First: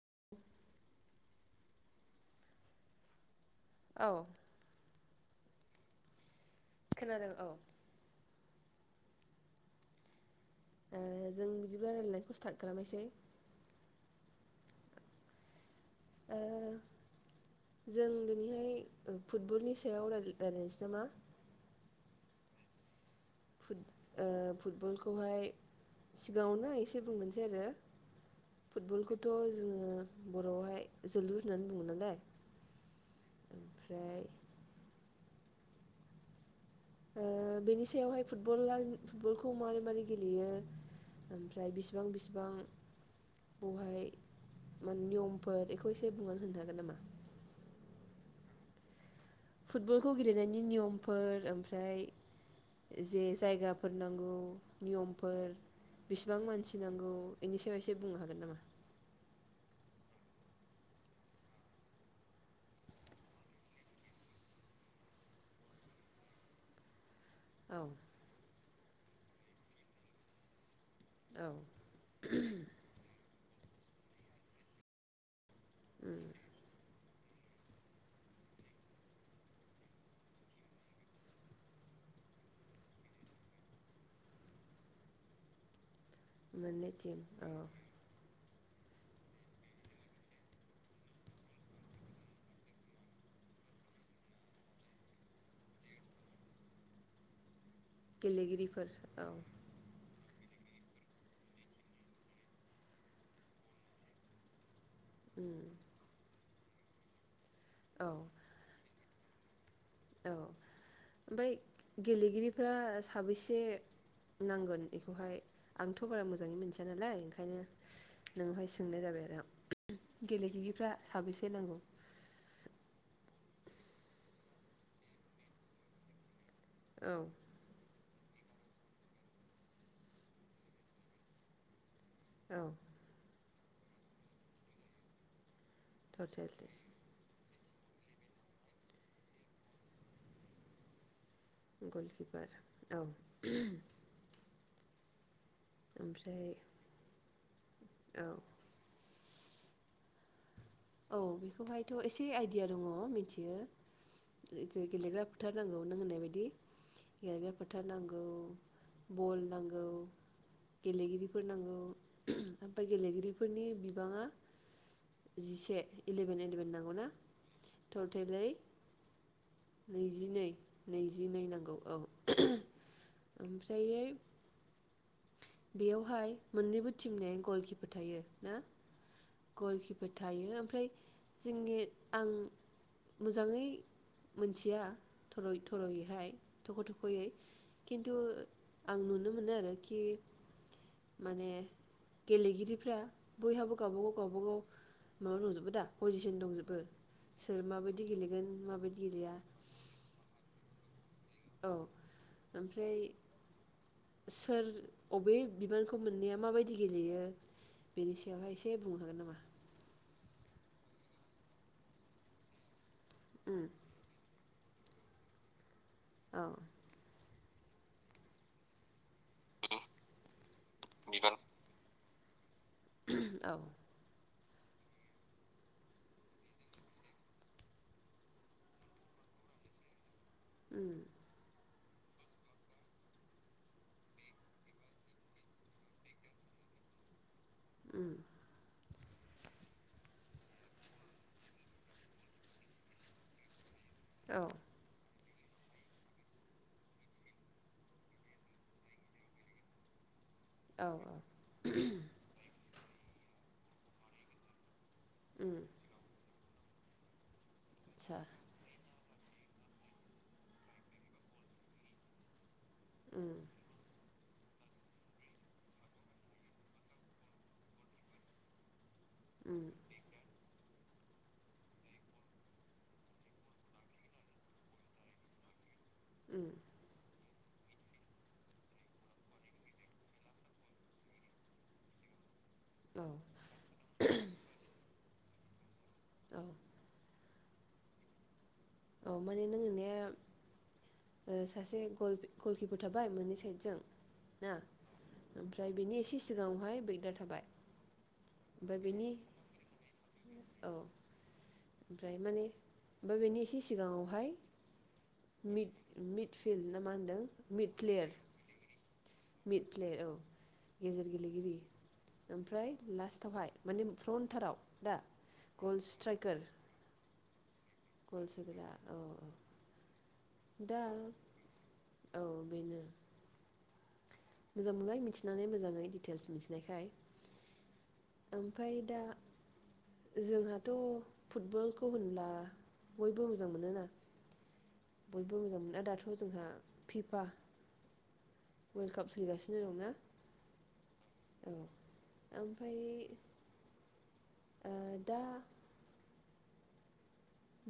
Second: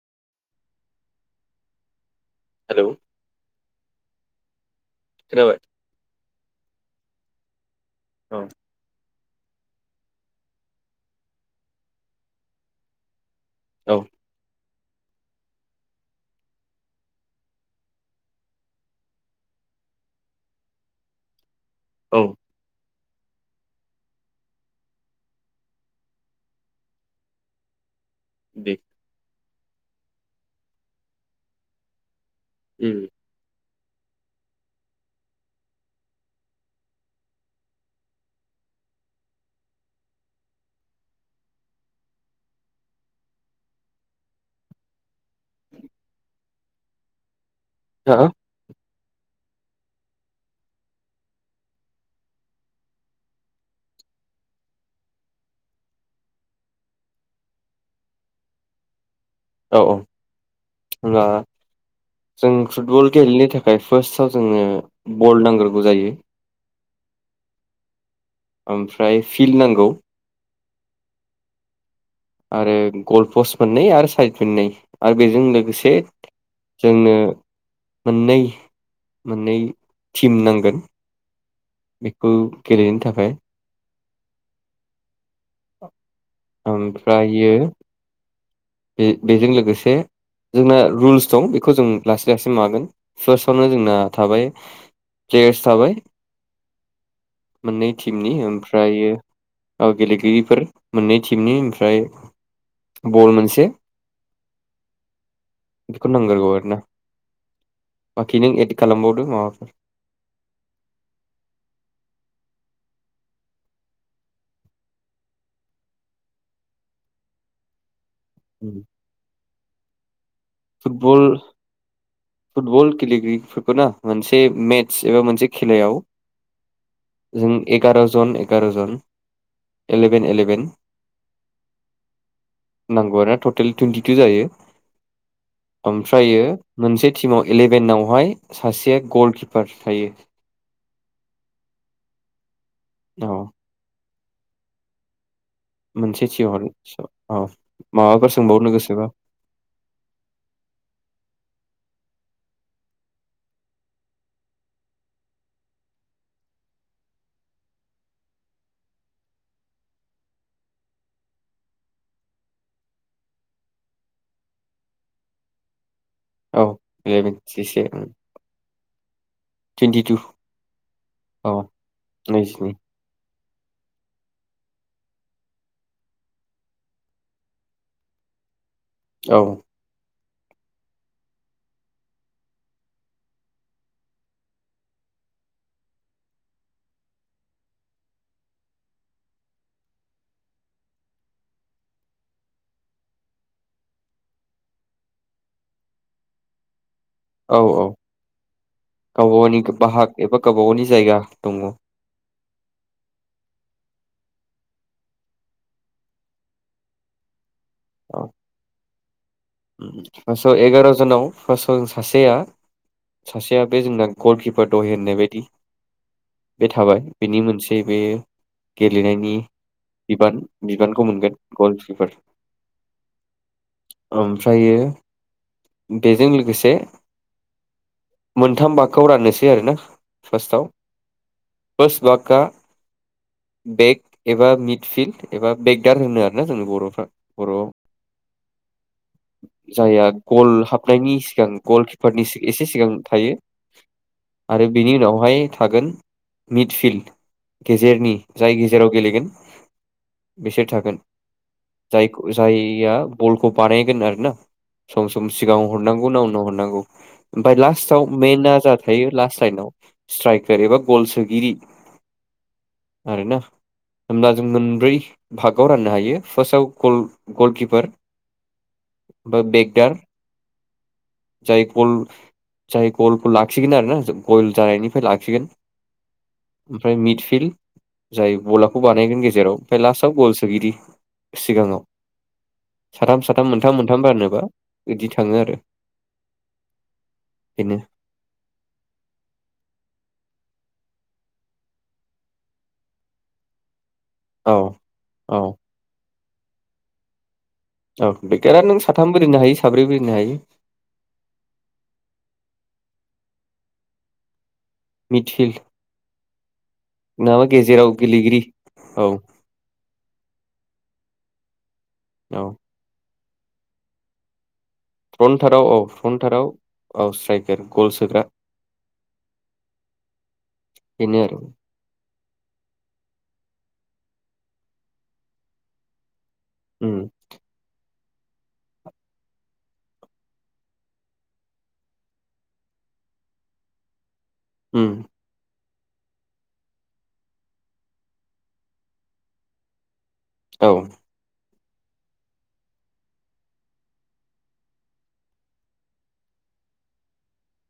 [inaudible] हेल' औ खोनाबाय खोनादों औ औ जों बिदिब्ला रायजलायनायखौ स्टार्ट खालामनोसै औ ओ जों दिनैहाय फुटबलनि सायाव रायलाय-रायलायनोसै नामा औ ओ फुटबलखौहाय सिगाङावनो एसे बुंगोनोसै आरो दे फुटबलखौथ' जोङो बर'आवहाय जोलुर होननानै बुङो नालाय उम ओमफ्राय बेनि सायावहाय फुटबला फुटबलखौ मारै मारै गेलेयो ओमफ्राय बिसिबां बिसिबां बेहाय ओमफाय नियमफोर बेखौ एसे बुंनानै होनो हागोन नामा हा फुटबलखौ गेलेनायनि नियमफोर ओमफ्राय जे जायगाफोर नांगौ नियमफोर बिसिबां मानसि नांगौ बेनि सायाव एसे बुंनो हागोन नामा अ अब्ला जों फुटबल गेलेनो थाखाय फार्स्टआव जोङो बल नांग्रोगौ जायो औ ओमफ्राय फिल्ड नांगौ औ आरो गल्फ पस्ट मोननै आरो साइद मोननै आरो बेजों लोगोसे उम से जोंनो मोननै मोननै टिम नांगोन बेखौ गेलेनो थाखाय औ मोननै टिम औ बे बेजों लोगोसे जोंना रुल्स दं बेखौ जों लासै लासै मागोन फार्स्टआवनो जोंना थाबाय प्लेयार्स थाबाय मोननै टिमनि गेलेगिरिफोर ओमफ्राय औ गेलेगिरि फोर मोननै थिमनि ओमफ्राय बल मोनसे से उम बेखौ नांगोरगौ आरो ना औ बाखि नों एड खालामबाव माबाफोर औ ओमफ्राय गेलेगिरिफ्रा साबैसे नांगोन एखौहाय आंथ' बारा मोजाङै मोनथिया नालाय ओंखायनो नोंहाय सोंनाय जाबाय आरो आं गेलेगिरिफ्रा फुटबल साबेसे नांगौ फुटबल गेलेगिरि फोरखौ ना मोनसे मेट्स एबा मोनसे खेलायाव औ जों एगार'स जन एगार' जन एलेभेन एलेभेन औ नांगौ आनो थ' टेल टुइन्टिटु जायो ओमफ्रायो टटेल मोनसे टिमाव इलेभेनावहाय सासे गलकिपारस थायो [unintelligible] अ मोनसे ओमफ्राय [unintelligible] ओ औ माबाफोर सोंबावनो गोसोबा औ बेखौहायथ' एसे आइडिया दङ मिथियो गेलेग्रा फोथार नांगौ नों होननाय बायदि गेलेग्रा फोथार नांगौ बल नांगौ गेलेगिरिफोर नांगौ ओमफाय गेलेगिरिफोरनि बिबाङा जिसे [unintelligible] इलेभेन औ एलेभेन नांगौ ना इलेभेन जिसे टटेलै टुइन्टिटु नैजिनै नैजि नै नांगौ औ नैजिनै ओमफ्रायै बेयावहाय मोननैबो टिमनि गलकिपार थायो ना? औ गलखिपार थायो ओमफ्राय जोंनि आं मोजाङै मिथिया थर'यैहाय थख' थख'यै खिन्थु आं नुनो मोनो आरोखि माने गेलेगिरिफ्रा बयहाबो गावबा गाव गावबागाव माबा दंजोबो दा पजिसन दंजोबो औ सोर औ माबायदि गेलेगोन माबायदि गेलेया गावबा गावनि गो बाहाग एबा गावबा गावनि जायगा दङ औ ओमफ्राय सोर अबे बिबानखौ मोननाया माबायदि गेलेयो? बेनि सायावहाय एसे बुंनो हागोन नामा? उम फासाव एगार' जनाव फासाव सासेया उम सासेआ बे जोंना गल किप- फो द'हे होननाय बेदि औ बे थाबाय बिनि मोनसे बे गेलेनायनि बिबान बिबानखौ बिबान मोनगोन गलकिपार औ ओमफ्रायो बेजों लोगोसे मोनथाम बागखौ राननोसै आरोना फास्टआव उम फास्ट बाकआ बेक एबा मिड फिल्ड एबा बेकदार होनो आरोना जोंनि बर'फ्रा बर'आव उम जायहा गल हाबनायनि सिगां गलकिपारनि सि एसे सिगां थायो औ आरो बेनि उनावहाय थागोन मिडफिल्ड गेजेरनि जाय गेजेराव गेलेगोन बिसोर औ थागोन जाय जाय या बलखौ बानाय गोन आरो ना सम सम उम सिगां हरनांगौ ना उनाव नांगौ ओमफफ्राय लास्टाव आदसा मेना जादों थायो लास्ट लाइनाव स्ट्राइकार एबा गल सोगिरि उम आरोैना होमब्ला जों मोनब्रै भागाव राननो हायो फार्स्टआव ग गलकिपार बा उम बेकदार जाय गल जाय गलखौ लाखिगोन आरोना गल जानायनिफ्राय लाखिगोन उम ओमफ्राय मिडफिल्ड जाय बलाखौ बानायगोन गेजेराव ओमफ्राय लास्टाव गल सोगिरि सिगाङाव औ सथाम मोनथाम मोनथाम रानोबा बिदि थाङो आरो औ बिनो औ माने नोंनि सासे गलकिपार थाबाय मोननै साइदजों औ ना औ ओमफ्राय बिनि सि सिगाङावहाय बैगदार थाबाय औ बेगदारा नों ओमफ्राय बेनि साथाम बो दोननो हायो साब्रैबो दोननो हायो औ ओमफ्राय माने बेनि एसे सिगाङावहाय मिडफिल्ड मिट मिट फिल्ड ना मा नङाबा होनदों मिट गेजेराव प्लेयार गेलेगिरि औ मि प्लेट औ गेजेर गेलेगिरि औ ओमफ्राय लास्ट थावहाय माने फ्रनथाराव फ्रनटाराव औ फ्रनटाराव औ स्राइ गेलेसोग्रा औ औ दा बेनो आरो औ बेनो मोजां मोनबाय मिथिनानै मोजाङै दिटेल्स मिथि नायखाय उम ओमफ्राय दा जोंहाथ' फुटबलखौ होनब्ला बयबो मोजां मोनोना उम बयबो मोजां मोनो। दा दाथ' जोंहा फिफा वर्ल्ड काप सोलिगासिनो दं ना औ। औ ओमफ्राय ओ दा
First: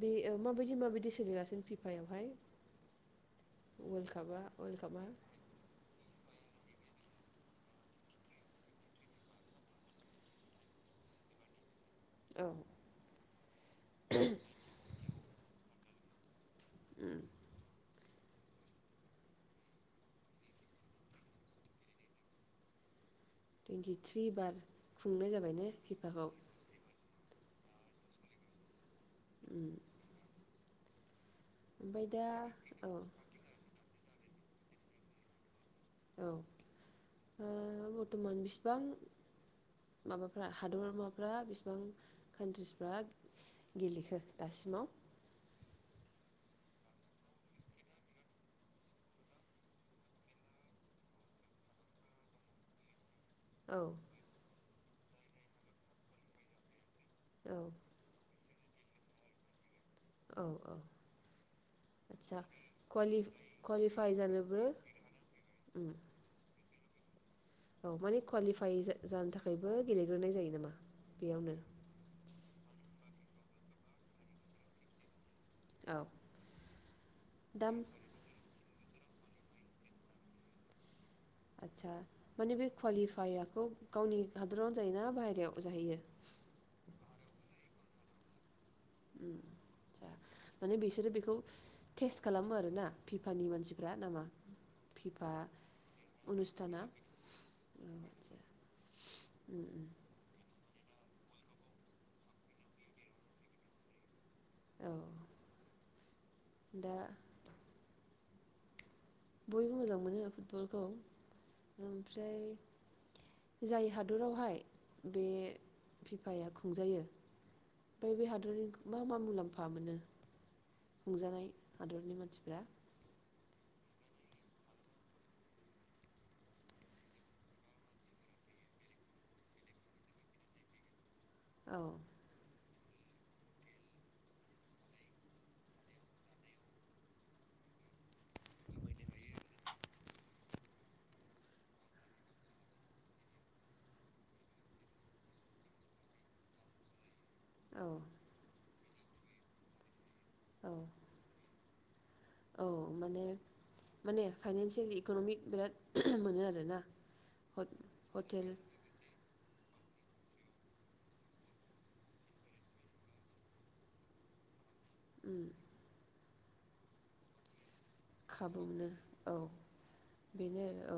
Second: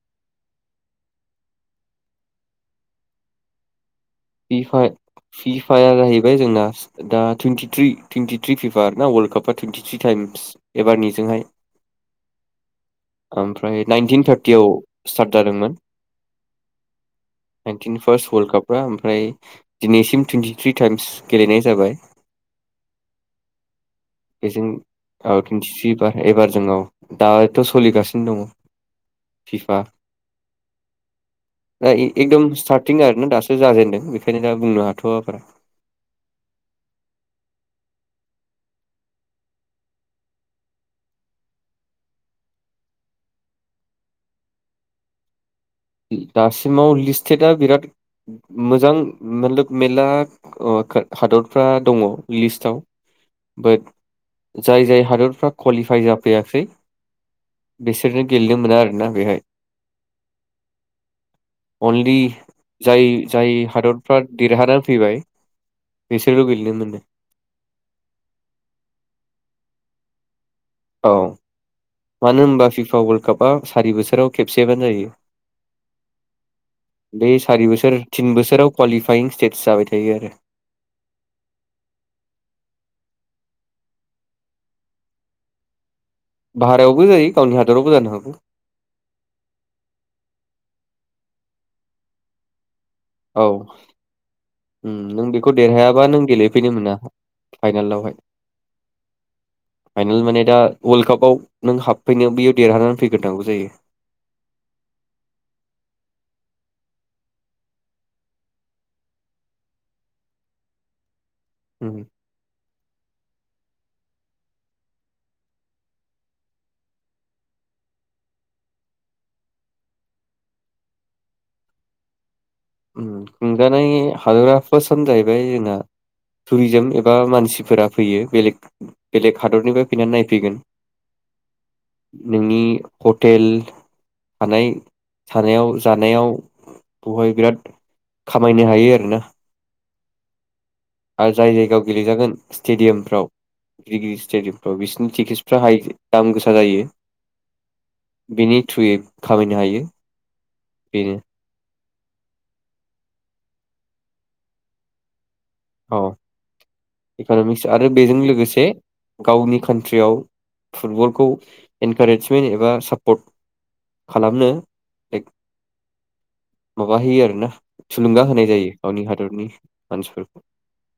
बे मा बायदि मा बायदि सोलिगासिनो फिफायावहाय वर्ल्ड कापआ फि वर्ल्ड फा कापआ फिफा जाहैबाय। ज जोंना दा टुइ्रि टुइनटिथ्रि फिफा ना वर्ल्ड कापा टुइनटिथ्रि टाइम्स एबारनि जोंहाय औ ओमफ्राय नाइनटिन थार्टियाव स्टार्ट जादोंमोन। उम‌। फार्स वलर्ड कापा ओमफ्राय दिनैसिम टुइन्टिथ्रि टाइम्स गेलेनाय जाबाय। टुइन्टिथ्रि बार खुंनाय बेजों जाबाय ने टुइनटि थ्रि बार फिफाखौ एबार जों औ दाथ' सोलिगासिनो दङ। उम फिफा दा एकदम औ स्टार्टिं आरोना दासो जाजेनदों। ओंखायनो दा बुंनो हाथ'वा बारा औ ओ बर्थ'मान बिसिबां माबाफ्रा हादरमाफ्रा बिसिबां कान्ट्रिसफ्रा गेलेखो दासिमाव? दासिमाव लिस्टेटा बिराद मोजां मलग मेलला हादरफ्रा दङ। लिस्टाव औ बाद जाय जाय हादरफ्रा क्वालिफाइ जाफैयासै औ बिसोरनो गेले ननो मोना आरोना बेहाय औ औ अनलि आदसा कुवालि जाय जाय कुवालिफाइ हादरफ्रा जानोबो देरहानानै फैबाय उम बिसोरल' गेलेनो मोनो। [inaudible] औ माने क्वालिफाइ जा-जानो थाखायबो गेलेग्रोनाय जायो नामा? औ बेयावनो मानो होनबा पिफा वल कापा सारि बोसोराव खेबसेबानो जायो। औ बे सारि दा बोसोर तिन बोसोराव क्वालिफायिं स्टेटस जाबाय थायो आरो। आदसा माने बे क्वालिफाइ आखौ गावनि हादरावनो जायोना बाहेरायाव जाहैयो? भाहेरायावबो जायो गावनि हादरावबो जानो हागौ। उम आतसा माने बिसोरो बिखौ टेस्ट खालामो आरोना? औ फिफानि मानसिफ्रा नामा उम नों फिफा बेखौ देरहायाबा नों गेलेफैनो अनुस्थाना मोना औ फाइनालावहाय आदसा उम उम फाइनाल माने दा वलर्ड कापाव नों हाबफैनायाव बैआव देरहानानै फैग्रोनांगौ जायो। औ दा बयबो मोजां मोनो फुटबलखौ उम ओमफ्राय जाय हादरावहाय बे फिफाया खुंजायो ओमफाय बे हादरनि मा मा मुलाम्फा मोनो खुंजानाय हादरनि मानसिफ्रा? उम खुंजानाय हादरा फार्स्टआनो जाहैबाय जोंहा टुरिजोम एबा मानसिफोरा फैयो बेलेग बेलेग हादरनिफ्राय फैनानै नायफैगोन औ नोंनि हटेल थानाय थानायाव जानायाव बहाय बिराद खामायनो हायो आरोना आय जाय जायगायाव गेलेेजागोन स्टेडियामफ्राव गिदिर गिदिर स्टेडियामफ्राव बिसोरनि टिकेटसफ्रा हाइ दाम गोसा जायो। औ थुयै खामायनो हायो। औ बेनो औ माने माने फाइनसियेल इक'नमिक बिराद औ मोनो आरोना इक'न'मिक्स आरो बेजों हटेल लोगोसे गावनि खान्थ ट्रियाव फुटबलखौ इनकारेजमेन्ट एबा सापर्ट खालामनो उम माबा होयो आरो ना थुलुंगा होनाय खाबु जायो मोनो गावनि औ हादरनि मानसिफोर बेनो औ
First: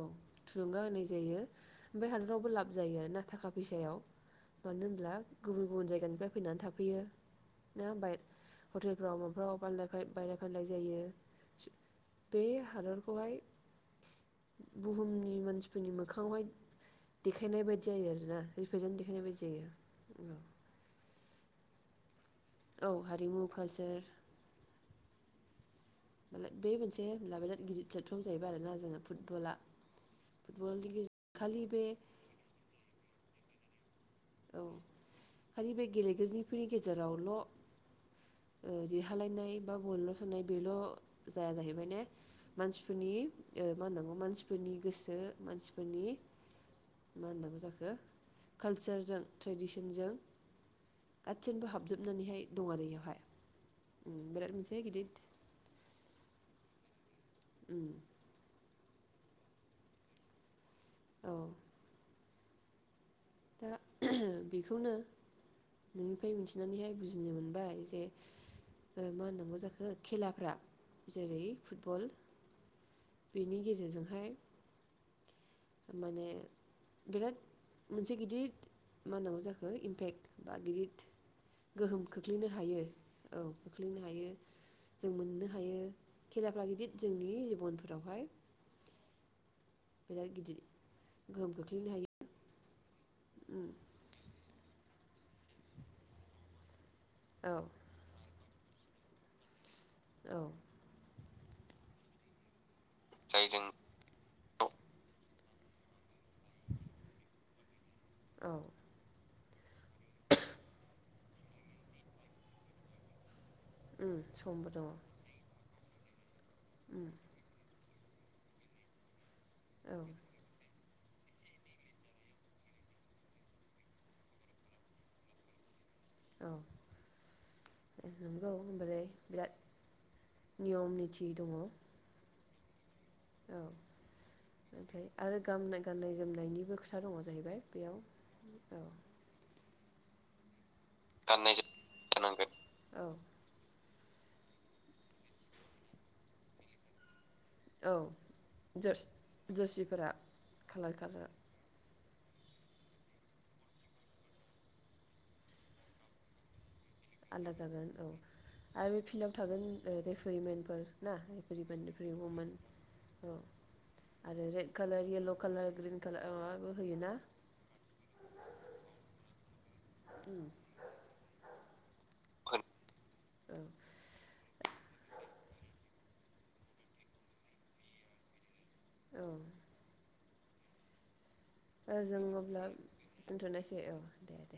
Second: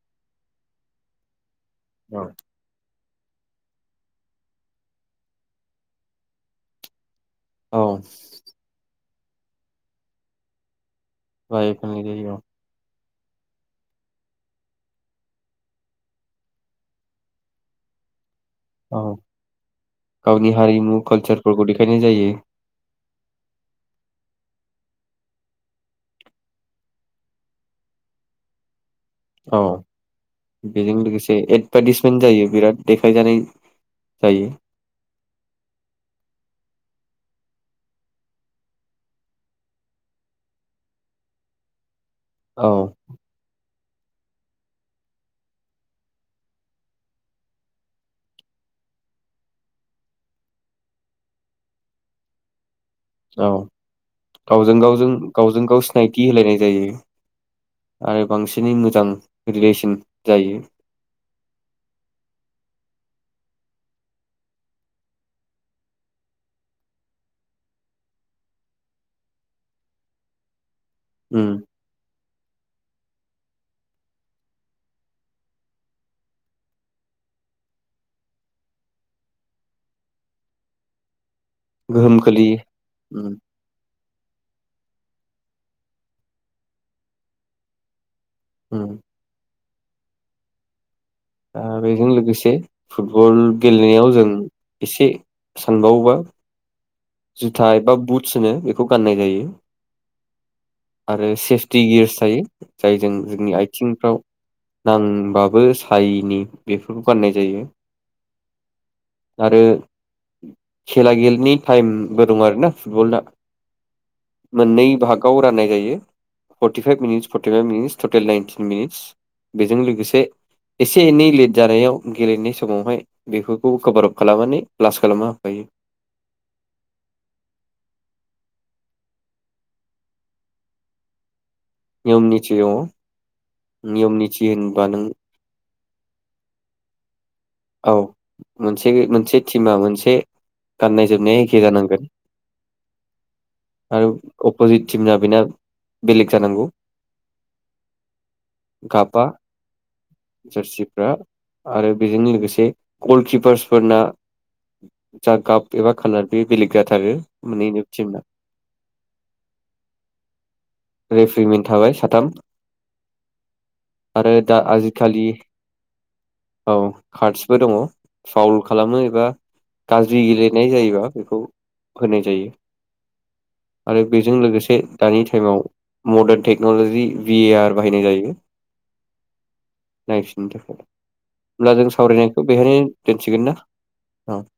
थुलुंगा होनाय जायो। ओमफाय हादरावबो लाब जायो आरो ना थाखा बैसायाव मानो होनब्ला गुबुन गुबुन जायगानिफ्राय फैनान थाफैयो। औ नोङा होमबाय हटेल फ्राव माफ्राव बानलाय फाय बायलाय फानलाय जायो। बायखांनाय दो बे हादर खौहाय बुहुमनि मानसिफोरनि मोखाङावहाय देखायनाय बायदि जायो आरोना। रिप्रेजेन्ट औ देखायनाय बायदि जायो गावनि हारिमु कालसार फोरखौ देखायनाय जायो। औ हारिमु कालचार मालाय बे मोनसे लाबा गिदिर प्लेटफर्म जाहैबाय आरोना जोङो औ बेजों लोगोसे खालि बे एदभार्टिसमेन्ट जायो बिराद देखाय जानाय। औ खालि बे गेलेगिरिफोरनि। गेजेरावल' ओ देरहालायनाय बा बलल' सोनाय बेल' जाया जाहैबाय ने। औ मानसिफोरनि ओ। मा होननांगौ मानसिफोरनि गोसो मानसिफोरनि मा होननांगौ जाखो कालसार जों ट्रेडिसनजों गासिबो हाबजोबनानैहाय दं आरो इयाव औ गावजों गावजों गावजों गाव सिनायथि होलायनाय जायो। आरो बांसिनै। मोजां रिलेसन जायो। औ। दा बेखौनो नोंनिफ्राय मिथिनानैहाय बुजिनो मोनबाय जे ओ मा होननांगौ जाखो खेलाफ्रा जेरै उम फुटबल बेनि गेजेरजोंहाय माने बिराद मोनसे गिदिद मा होननांगौ जाखो इम्पेक्ट बा गिदिर गोहोम खोख्लैनो हायो उम औ खोख्लैनो हायो। जों मोननो हायो खेलाफ्रा गिदिर जोंनि जिबनफोरावहाय उम। बिराद गिदिर गोहोम आ खोख्लैनो हायो बेजों लोगोसे फुटबल उम, गेलेनायाव जों एसे सानबावोबा औ जुथा एबा बुथस होनो बेखौ गाननाय जायो। औ। आरो सेफटि गियार्स थायो। जायजों जोंनि आइथिंफ्राव नांबा बो सायिनि बेफोरखौ गान्नाय जायो। औ। आरो खेला गेलेनि टाइमबो दं आरोना फुटबलना। उम समबो दङ मोननै भागाव राननाय जायो। Forty five um, minutes forty five minutes total ninety minutes बेजों औ लोगोसे एसे एनै लेट जानायाव गेलेनाय समावहाय बेफोरखौ कभार आप खालामनानै प्लास खालामना होफायो। औ नंगौ होनोमबालाय बिराद नियम निथि दङ। निम निथि अ औ ओमफ्राय आरो गान गाननाय जोमनायनिबो खोथा दङ। जाहैबाय औ बेयाव औ मोनसे मोनसे टिमा मोनसे से गाननाय जोमनाया एखे जानांगोन औ आरो अपजित टिमना बेना बेलेग जानांगौ। औ गाबा जर-जारसिफोरा कालार जार्सिफ्रा खालार आरो बेजों लोगोसे से गलिपारस फोरना जा गाब एबा खालार बे बेलेग जाथारो आलदा मोननैनिबो जागोन औ टिमना आरो बे फिल्डाव थागोन रेफारिमेन्टफोर ना रेफ्रिमेन्ट रेभारिमेन थाबाय साथाम रेभारिउमेन औ आरो दा रेड कालार आजिखालि येल्ल' कालार ग्रिन कालार माबाबो औ होयो ना। बा गाज्रि गेलेनाय जायोबा बेखौ होनाय जायो औ आरो बेजों लोगोसे बे दानि टाइमाव मडार्न टेक्न'ल'जि भिएआ बाहायनाय जायो। औ नायफिननो थाखाय होनोमब्ला जों सावरायनायखौ बेहायनो दोनसिगोन ना दोनथ'नोसै दे औ। दे